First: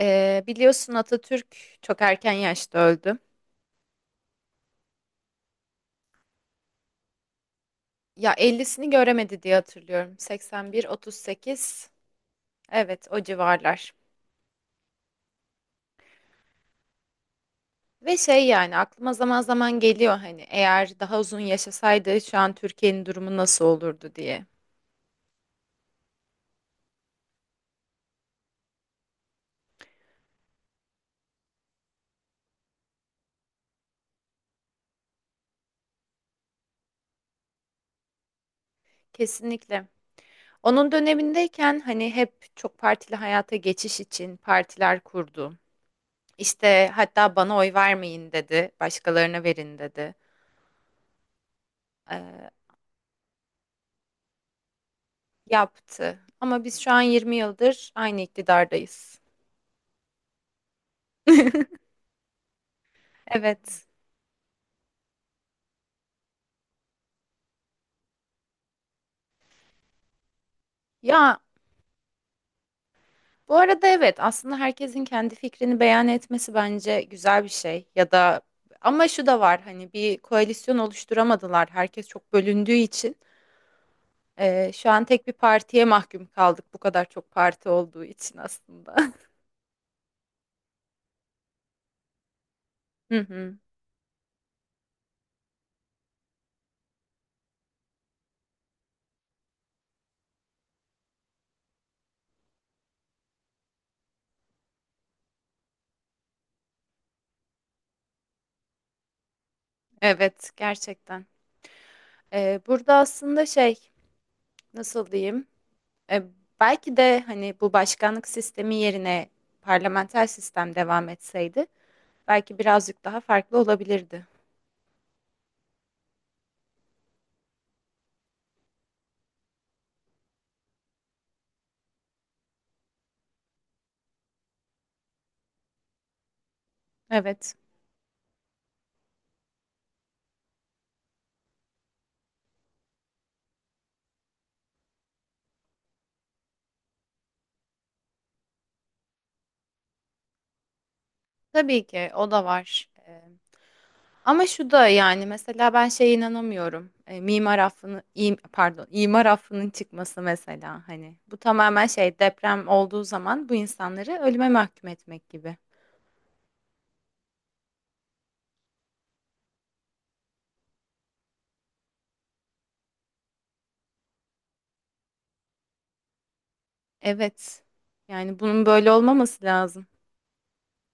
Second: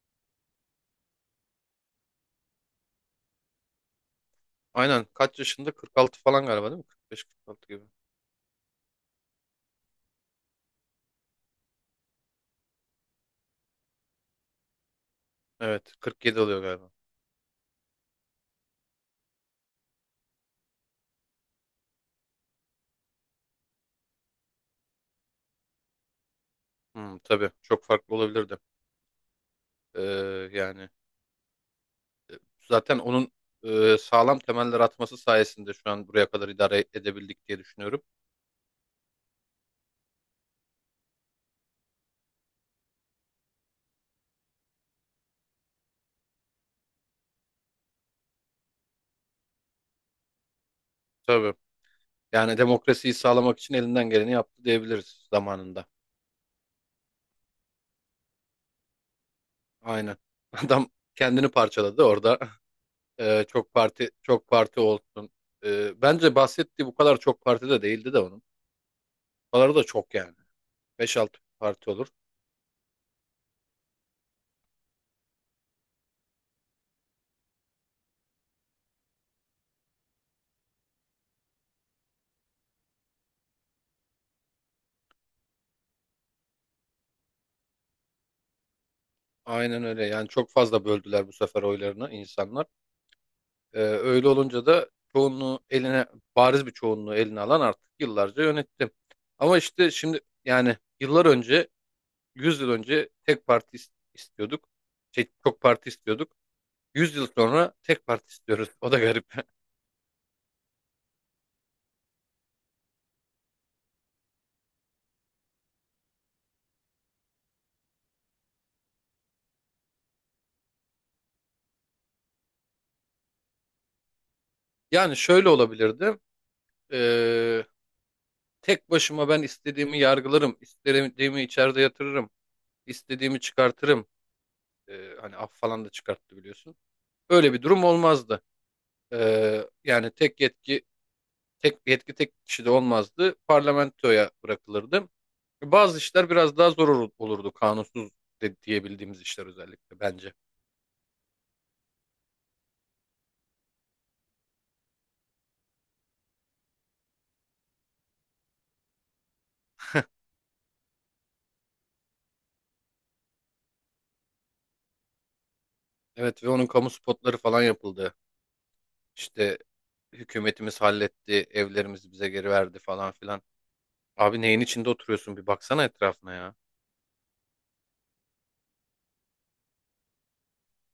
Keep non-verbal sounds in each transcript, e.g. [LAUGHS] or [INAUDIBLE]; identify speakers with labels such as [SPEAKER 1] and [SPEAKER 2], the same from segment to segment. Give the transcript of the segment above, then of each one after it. [SPEAKER 1] Biliyorsun Atatürk çok erken yaşta öldü.
[SPEAKER 2] Aynen. Kaç yaşında? 46 falan galiba değil mi? 45-46 gibi.
[SPEAKER 1] Ya 50'sini göremedi diye hatırlıyorum. 81, 38. Evet, o civarlar.
[SPEAKER 2] Evet. 47 oluyor galiba.
[SPEAKER 1] Ve şey yani aklıma zaman zaman geliyor hani eğer daha uzun yaşasaydı şu an Türkiye'nin durumu nasıl olurdu diye.
[SPEAKER 2] Hmm, tabii. Çok farklı olabilirdi. Ee, yani zaten onun sağlam temeller atması sayesinde şu an buraya kadar idare edebildik diye düşünüyorum.
[SPEAKER 1] Kesinlikle. Onun dönemindeyken hani hep çok partili hayata geçiş için partiler kurdu. İşte hatta bana oy vermeyin dedi, başkalarına verin dedi.
[SPEAKER 2] Tabii. Yani demokrasiyi sağlamak için elinden geleni yaptı diyebiliriz zamanında.
[SPEAKER 1] Yaptı. Ama biz şu an 20 yıldır aynı iktidardayız.
[SPEAKER 2] Aynen. [LAUGHS] Adam kendini
[SPEAKER 1] [LAUGHS]
[SPEAKER 2] parçaladı orada. Çok
[SPEAKER 1] Evet.
[SPEAKER 2] parti çok parti olsun. Bence bahsettiği bu kadar çok parti de değildi de onun. Bu kadar da çok yani. 5-6
[SPEAKER 1] Ya
[SPEAKER 2] parti olur.
[SPEAKER 1] bu arada evet, aslında herkesin kendi fikrini beyan etmesi bence güzel bir şey ya da, ama şu da var hani bir koalisyon oluşturamadılar, herkes çok bölündüğü için. Şu an tek bir partiye mahkum kaldık, bu kadar çok parti olduğu için aslında.
[SPEAKER 2] Aynen öyle. Yani çok fazla böldüler bu sefer oylarını insanlar.
[SPEAKER 1] [LAUGHS] Hı hı.
[SPEAKER 2] Öyle olunca da çoğunluğu eline, bariz bir çoğunluğu eline alan artık yıllarca yönetti. Ama işte şimdi yani yıllar önce, 100 yıl önce tek parti istiyorduk. Çok parti istiyorduk. 100 yıl sonra tek parti istiyoruz. [LAUGHS] O da garip. [LAUGHS]
[SPEAKER 1] Evet, gerçekten. Burada aslında şey, nasıl diyeyim? E, Belki de hani bu başkanlık sistemi yerine parlamenter sistem devam etseydi belki birazcık daha farklı olabilirdi.
[SPEAKER 2] Yani şöyle olabilirdi. Ee, tek başıma ben istediğimi yargılarım, istediğimi içeride yatırırım, istediğimi çıkartırım. Hani af falan da çıkarttı biliyorsun. Öyle
[SPEAKER 1] Evet,
[SPEAKER 2] bir durum olmazdı. Yani tek yetki tek kişide olmazdı. Parlamentoya bırakılırdı. Bazı işler biraz daha zor olurdu kanunsuz de, diyebildiğimiz işler özellikle bence.
[SPEAKER 1] tabii ki o da var. Ama şu da yani, mesela ben şeye inanamıyorum. Mimar affını, pardon, imar affının çıkması mesela, hani bu tamamen şey, deprem olduğu zaman bu insanları ölüme mahkum etmek gibi.
[SPEAKER 2] Evet ve onun kamu spotları falan yapıldı. İşte hükümetimiz halletti, evlerimizi bize geri verdi falan filan. Abi neyin içinde oturuyorsun bir baksana etrafına ya.
[SPEAKER 1] Evet. Yani bunun böyle olmaması lazım.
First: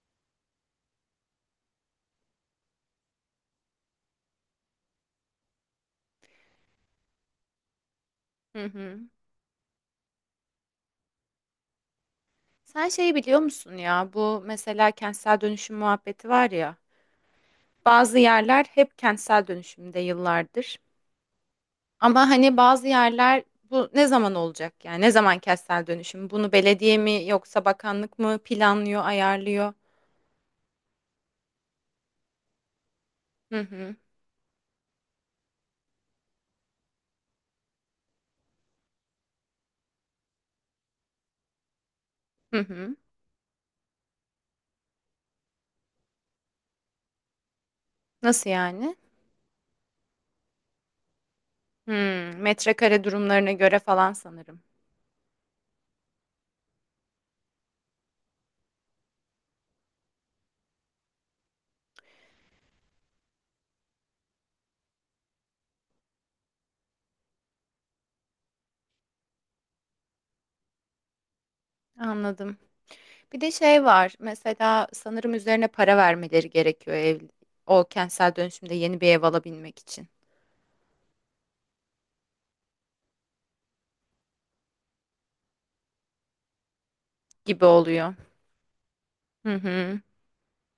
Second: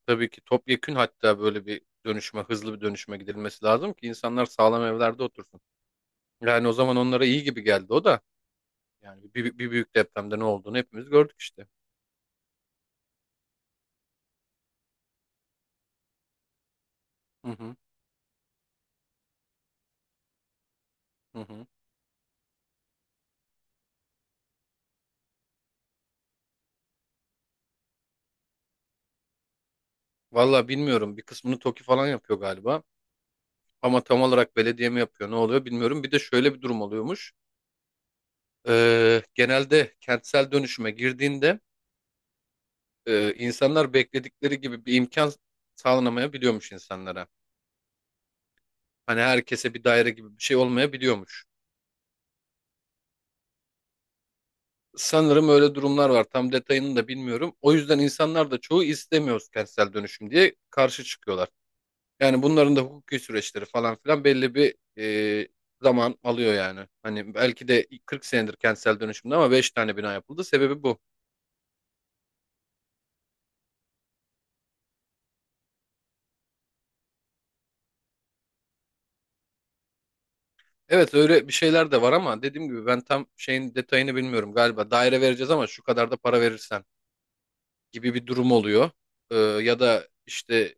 [SPEAKER 2] Tabii ki topyekün hatta böyle bir dönüşme, hızlı bir dönüşme gidilmesi lazım ki insanlar sağlam evlerde otursun. Yani o zaman onlara iyi gibi geldi o da.
[SPEAKER 1] Hı hı.
[SPEAKER 2] Yani bir büyük depremde ne olduğunu hepimiz gördük işte.
[SPEAKER 1] Sen şeyi biliyor musun ya? Bu mesela kentsel dönüşüm muhabbeti var ya.
[SPEAKER 2] Hı hı,
[SPEAKER 1] Bazı yerler hep kentsel dönüşümde yıllardır.
[SPEAKER 2] hı hı.
[SPEAKER 1] Ama hani bazı yerler, bu ne zaman olacak yani? Ne zaman kentsel dönüşüm? Bunu belediye mi yoksa bakanlık mı planlıyor, ayarlıyor?
[SPEAKER 2] Valla bilmiyorum. Bir kısmını TOKİ falan yapıyor galiba.
[SPEAKER 1] Hı hı.
[SPEAKER 2] Ama tam olarak belediye mi yapıyor ne oluyor bilmiyorum. Bir de şöyle bir durum oluyormuş. Genelde kentsel dönüşüme girdiğinde
[SPEAKER 1] Hı hı.
[SPEAKER 2] insanlar bekledikleri gibi bir imkan sağlanamayabiliyormuş insanlara.
[SPEAKER 1] Nasıl yani?
[SPEAKER 2] Hani herkese bir daire gibi bir şey olmayabiliyormuş.
[SPEAKER 1] Hmm, metrekare durumlarına göre falan sanırım.
[SPEAKER 2] Sanırım öyle durumlar var. Tam detayını da bilmiyorum. O yüzden insanlar da çoğu istemiyoruz kentsel dönüşüm diye karşı çıkıyorlar. Yani bunların da hukuki süreçleri falan filan belli bir e, zaman alıyor yani. Hani belki de 40 senedir kentsel dönüşümde ama 5 tane bina yapıldı. Sebebi bu.
[SPEAKER 1] Anladım. Bir de şey var. Mesela sanırım üzerine para vermeleri gerekiyor ev, o kentsel dönüşümde yeni bir ev alabilmek için
[SPEAKER 2] Evet öyle bir şeyler de var ama dediğim gibi ben tam şeyin detayını bilmiyorum. Galiba daire vereceğiz ama şu kadar da para verirsen
[SPEAKER 1] gibi oluyor.
[SPEAKER 2] gibi bir durum oluyor. Ee,
[SPEAKER 1] Hı
[SPEAKER 2] ya
[SPEAKER 1] hı.
[SPEAKER 2] da işte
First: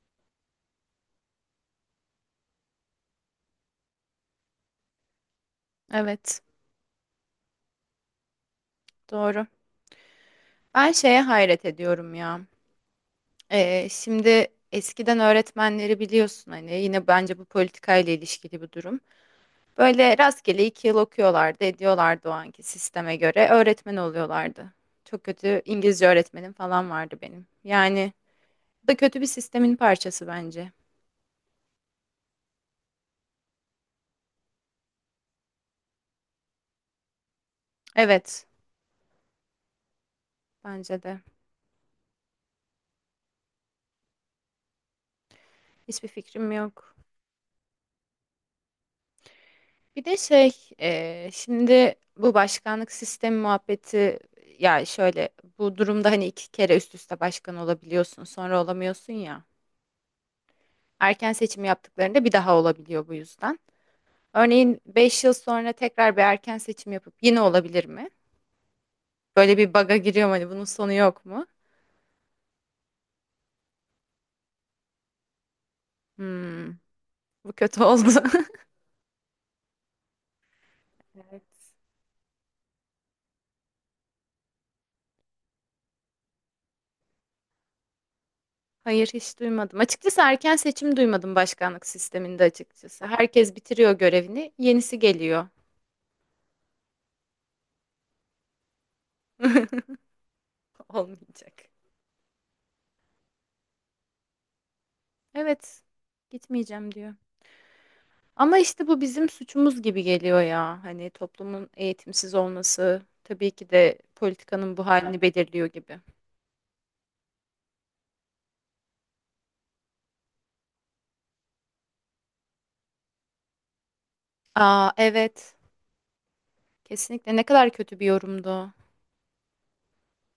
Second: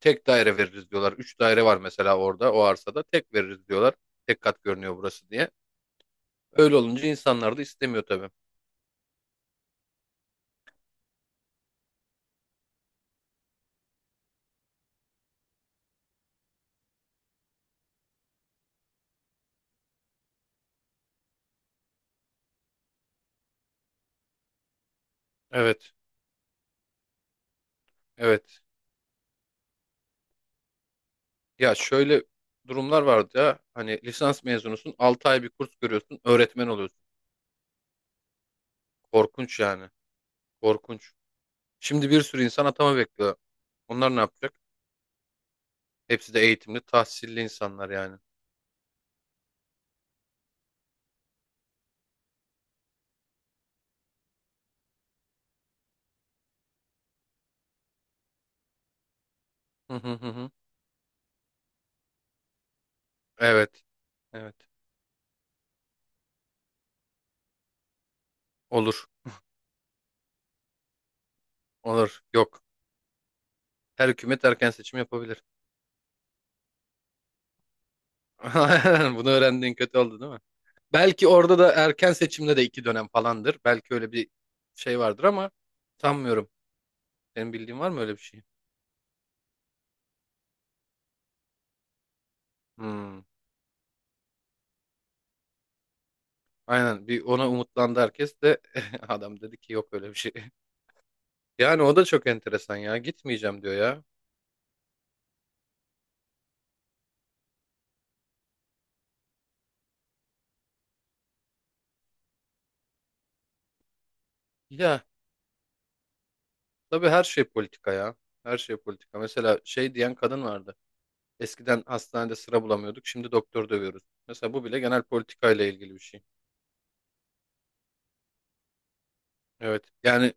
[SPEAKER 2] tek daire veririz diyorlar. Üç daire var mesela orada o arsada. Tek veririz diyorlar. Tek kat görünüyor burası diye.
[SPEAKER 1] Evet,
[SPEAKER 2] Öyle olunca insanlar da istemiyor tabii.
[SPEAKER 1] doğru. Ben şeye hayret ediyorum ya. Şimdi eskiden öğretmenleri biliyorsun, hani yine bence bu politikayla ilişkili bir durum. Böyle rastgele 2 yıl okuyorlardı, ediyorlardı o anki sisteme göre. Öğretmen oluyorlardı. Çok kötü
[SPEAKER 2] Evet.
[SPEAKER 1] İngilizce öğretmenim falan vardı benim. Yani
[SPEAKER 2] Evet.
[SPEAKER 1] bu da kötü bir sistemin parçası bence.
[SPEAKER 2] Ya şöyle durumlar vardı ya. Hani lisans mezunusun, 6 ay bir kurs görüyorsun, öğretmen oluyorsun.
[SPEAKER 1] Evet,
[SPEAKER 2] Korkunç yani.
[SPEAKER 1] bence
[SPEAKER 2] Korkunç.
[SPEAKER 1] de.
[SPEAKER 2] Şimdi bir sürü insan atama bekliyor. Onlar ne yapacak?
[SPEAKER 1] Hiçbir
[SPEAKER 2] Hepsi de
[SPEAKER 1] fikrim
[SPEAKER 2] eğitimli,
[SPEAKER 1] yok.
[SPEAKER 2] tahsilli insanlar yani.
[SPEAKER 1] Bir de şey, şimdi bu başkanlık sistemi muhabbeti, ya şöyle, bu durumda hani iki kere üst üste başkan olabiliyorsun, sonra olamıyorsun ya.
[SPEAKER 2] Hı hı hı. Hı.
[SPEAKER 1] Erken seçim yaptıklarında bir daha olabiliyor bu yüzden.
[SPEAKER 2] Evet, evet.
[SPEAKER 1] Örneğin 5 yıl sonra tekrar bir erken seçim yapıp yine olabilir mi?
[SPEAKER 2] Olur,
[SPEAKER 1] Böyle bir baga giriyorum, hani bunun sonu yok mu?
[SPEAKER 2] olur. Yok. Her hükümet erken seçim yapabilir.
[SPEAKER 1] Hmm, bu kötü oldu. [LAUGHS]
[SPEAKER 2] [LAUGHS] Aynen, bunu öğrendiğin kötü oldu değil mi? Belki
[SPEAKER 1] Evet.
[SPEAKER 2] orada da erken seçimde de iki dönem falandır. Belki öyle bir şey vardır ama sanmıyorum. Senin bildiğin var mı öyle bir şey?
[SPEAKER 1] Hayır, hiç duymadım. Açıkçası erken seçim duymadım başkanlık sisteminde açıkçası.
[SPEAKER 2] Hmm.
[SPEAKER 1] Herkes bitiriyor görevini, yenisi geliyor.
[SPEAKER 2] Aynen bir ona umutlandı herkes de [LAUGHS] adam dedi ki yok
[SPEAKER 1] [LAUGHS]
[SPEAKER 2] öyle bir şey. [LAUGHS]
[SPEAKER 1] Olmayacak.
[SPEAKER 2] Yani o da çok enteresan ya gitmeyeceğim diyor ya.
[SPEAKER 1] Evet, gitmeyeceğim diyor. Ama işte bu bizim suçumuz gibi geliyor ya. Hani toplumun eğitimsiz olması tabii ki de politikanın bu
[SPEAKER 2] Ya
[SPEAKER 1] halini belirliyor gibi.
[SPEAKER 2] tabii her şey politika ya. Her şey politika. Mesela şey diyen kadın vardı. Eskiden hastanede sıra bulamıyorduk şimdi doktor dövüyoruz. Mesela bu bile
[SPEAKER 1] Aa,
[SPEAKER 2] genel
[SPEAKER 1] evet,
[SPEAKER 2] politikayla ilgili bir şey.
[SPEAKER 1] kesinlikle ne kadar kötü bir yorumdu o.
[SPEAKER 2] Evet yani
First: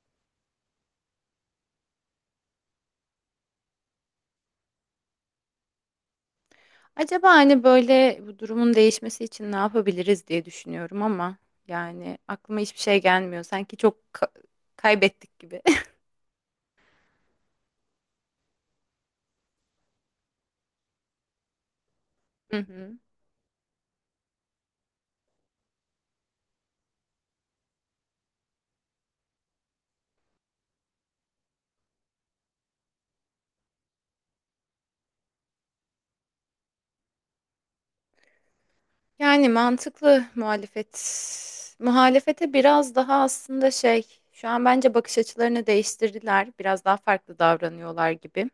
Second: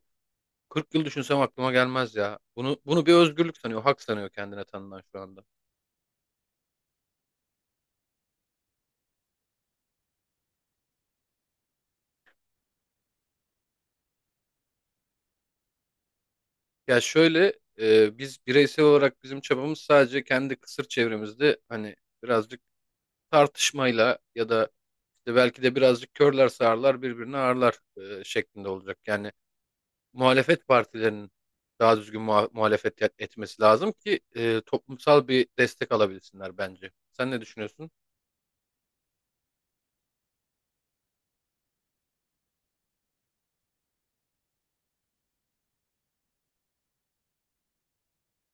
[SPEAKER 2] 40 yıl düşünsem aklıma gelmez ya. Bunu bir özgürlük sanıyor, hak sanıyor kendine tanınan şu anda.
[SPEAKER 1] Acaba hani böyle bu durumun değişmesi için ne yapabiliriz diye düşünüyorum, ama yani aklıma hiçbir şey gelmiyor. Sanki çok kaybettik gibi. [LAUGHS]
[SPEAKER 2] Ya şöyle biz bireysel olarak bizim çabamız sadece kendi kısır çevremizde hani
[SPEAKER 1] Hı
[SPEAKER 2] birazcık
[SPEAKER 1] hı.
[SPEAKER 2] tartışmayla ya da işte belki de birazcık körler sağırlar birbirini ağırlar şeklinde olacak. Yani muhalefet partilerinin daha düzgün muhalefet etmesi lazım ki toplumsal bir destek alabilsinler bence. Sen ne düşünüyorsun?
[SPEAKER 1] Yani mantıklı muhalefet. Muhalefete biraz daha aslında şey, şu an bence bakış açılarını değiştirdiler. Biraz daha farklı davranıyorlar gibi.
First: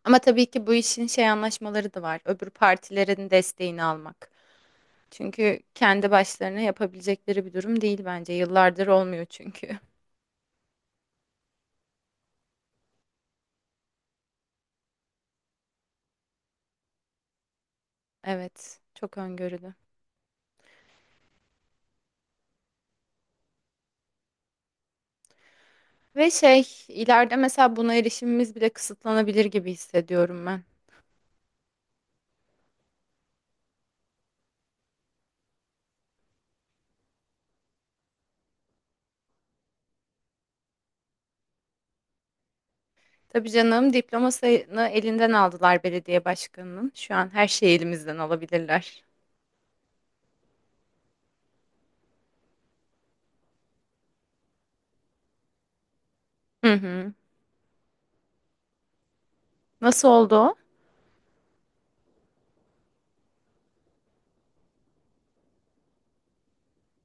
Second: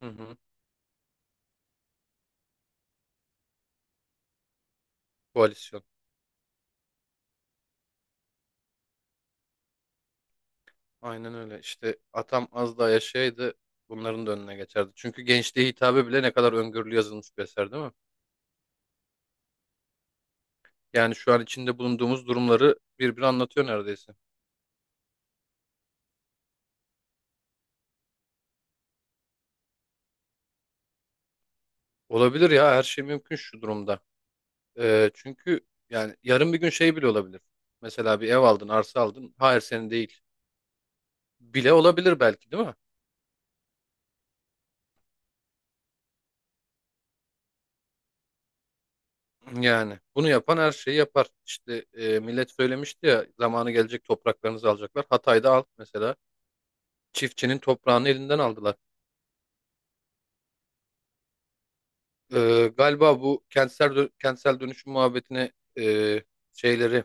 [SPEAKER 2] Hı
[SPEAKER 1] Ama
[SPEAKER 2] hı.
[SPEAKER 1] tabii ki bu işin şey anlaşmaları da var. Öbür partilerin desteğini almak. Çünkü
[SPEAKER 2] Koalisyon.
[SPEAKER 1] kendi başlarına yapabilecekleri bir durum değil bence. Yıllardır olmuyor çünkü. [LAUGHS]
[SPEAKER 2] Aynen öyle. İşte atam az daha yaşaydı bunların da önüne geçerdi. Çünkü gençliğe hitabe bile ne kadar öngörülü yazılmış bir eser değil mi?
[SPEAKER 1] Evet, çok öngörülü.
[SPEAKER 2] Yani şu an içinde bulunduğumuz durumları birbiri anlatıyor neredeyse.
[SPEAKER 1] Ve şey, ileride mesela buna erişimimiz bile kısıtlanabilir gibi hissediyorum.
[SPEAKER 2] Olabilir ya her şey mümkün şu durumda. Çünkü yani yarın bir gün şey bile olabilir. Mesela bir ev aldın, arsa aldın. Hayır senin değil. Bile olabilir belki değil mi?
[SPEAKER 1] Tabii canım, diplomasını elinden aldılar belediye başkanının. Şu an her şeyi elimizden alabilirler.
[SPEAKER 2] Yani bunu yapan her şeyi yapar. İşte millet söylemişti ya zamanı gelecek topraklarınızı alacaklar. Hatay'da alt mesela
[SPEAKER 1] Hı hı.
[SPEAKER 2] çiftçinin toprağını elinden aldılar.
[SPEAKER 1] Nasıl oldu o?
[SPEAKER 2] Galiba bu kentsel kentsel dönüşüm muhabbetine e, şeyleri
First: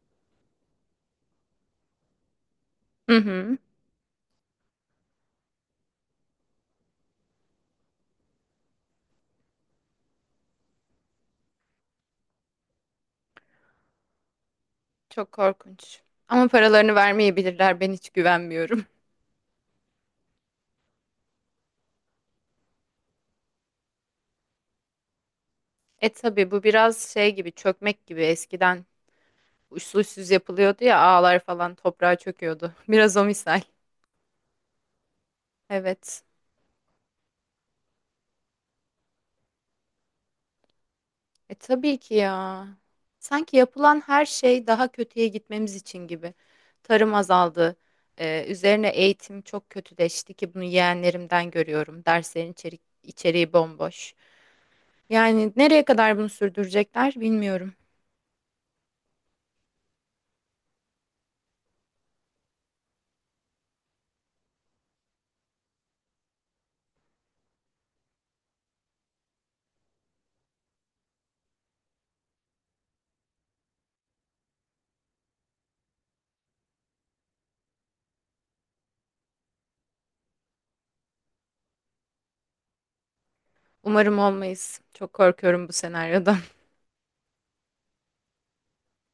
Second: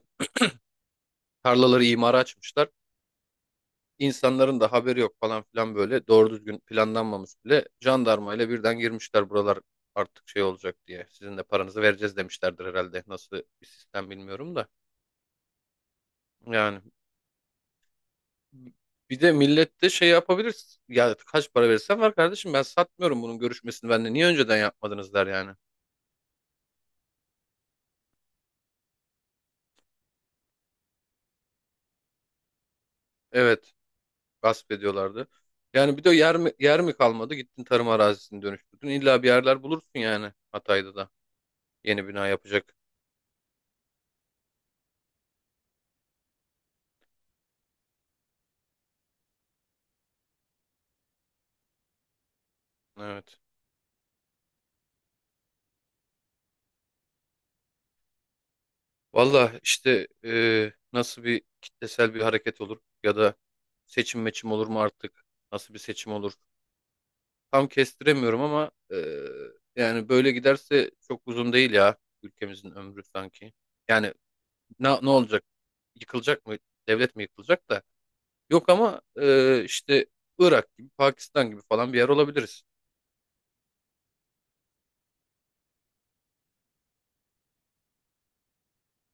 [SPEAKER 2] tarlaları imara açmışlar.
[SPEAKER 1] Hı hı.
[SPEAKER 2] İnsanların da haberi yok falan filan böyle doğru düzgün planlanmamış bile jandarmayla birden girmişler buralar artık şey olacak diye. Sizin de paranızı vereceğiz demişlerdir herhalde. Nasıl bir sistem bilmiyorum da.
[SPEAKER 1] Çok korkunç. Ama
[SPEAKER 2] Yani
[SPEAKER 1] paralarını vermeyebilirler. Ben hiç güvenmiyorum. [LAUGHS]
[SPEAKER 2] bir de millet de şey yapabilir. Ya kaç para verirsen var kardeşim ben satmıyorum bunun görüşmesini bende. Niye önceden yapmadınız der yani.
[SPEAKER 1] E tabii, bu biraz şey gibi, çökmek gibi, eskiden uçsuz uçsuz yapılıyordu ya, ağlar falan toprağa çöküyordu. [LAUGHS] Biraz o misal.
[SPEAKER 2] Evet gasp ediyorlardı. Yani bir de
[SPEAKER 1] Evet.
[SPEAKER 2] yer mi, yer mi kalmadı gittin tarım arazisini dönüştürdün. İlla bir yerler bulursun yani Hatay'da da
[SPEAKER 1] E tabii
[SPEAKER 2] yeni
[SPEAKER 1] ki
[SPEAKER 2] bina
[SPEAKER 1] ya.
[SPEAKER 2] yapacak.
[SPEAKER 1] Sanki yapılan her şey daha kötüye gitmemiz için gibi. Tarım azaldı. Üzerine eğitim çok kötüleşti ki bunu yeğenlerimden görüyorum. Derslerin
[SPEAKER 2] Evet.
[SPEAKER 1] içeriği bomboş. Yani nereye kadar bunu sürdürecekler bilmiyorum.
[SPEAKER 2] Valla işte nasıl bir kitlesel bir hareket olur ya da seçim meçim olur mu artık? Nasıl bir seçim olur? Tam kestiremiyorum ama yani böyle giderse çok uzun değil ya ülkemizin ömrü sanki. Yani ne olacak? Yıkılacak mı? Devlet mi yıkılacak da? Yok ama işte Irak gibi, Pakistan gibi falan bir yer olabiliriz.
[SPEAKER 1] Umarım olmayız. Çok korkuyorum bu senaryoda.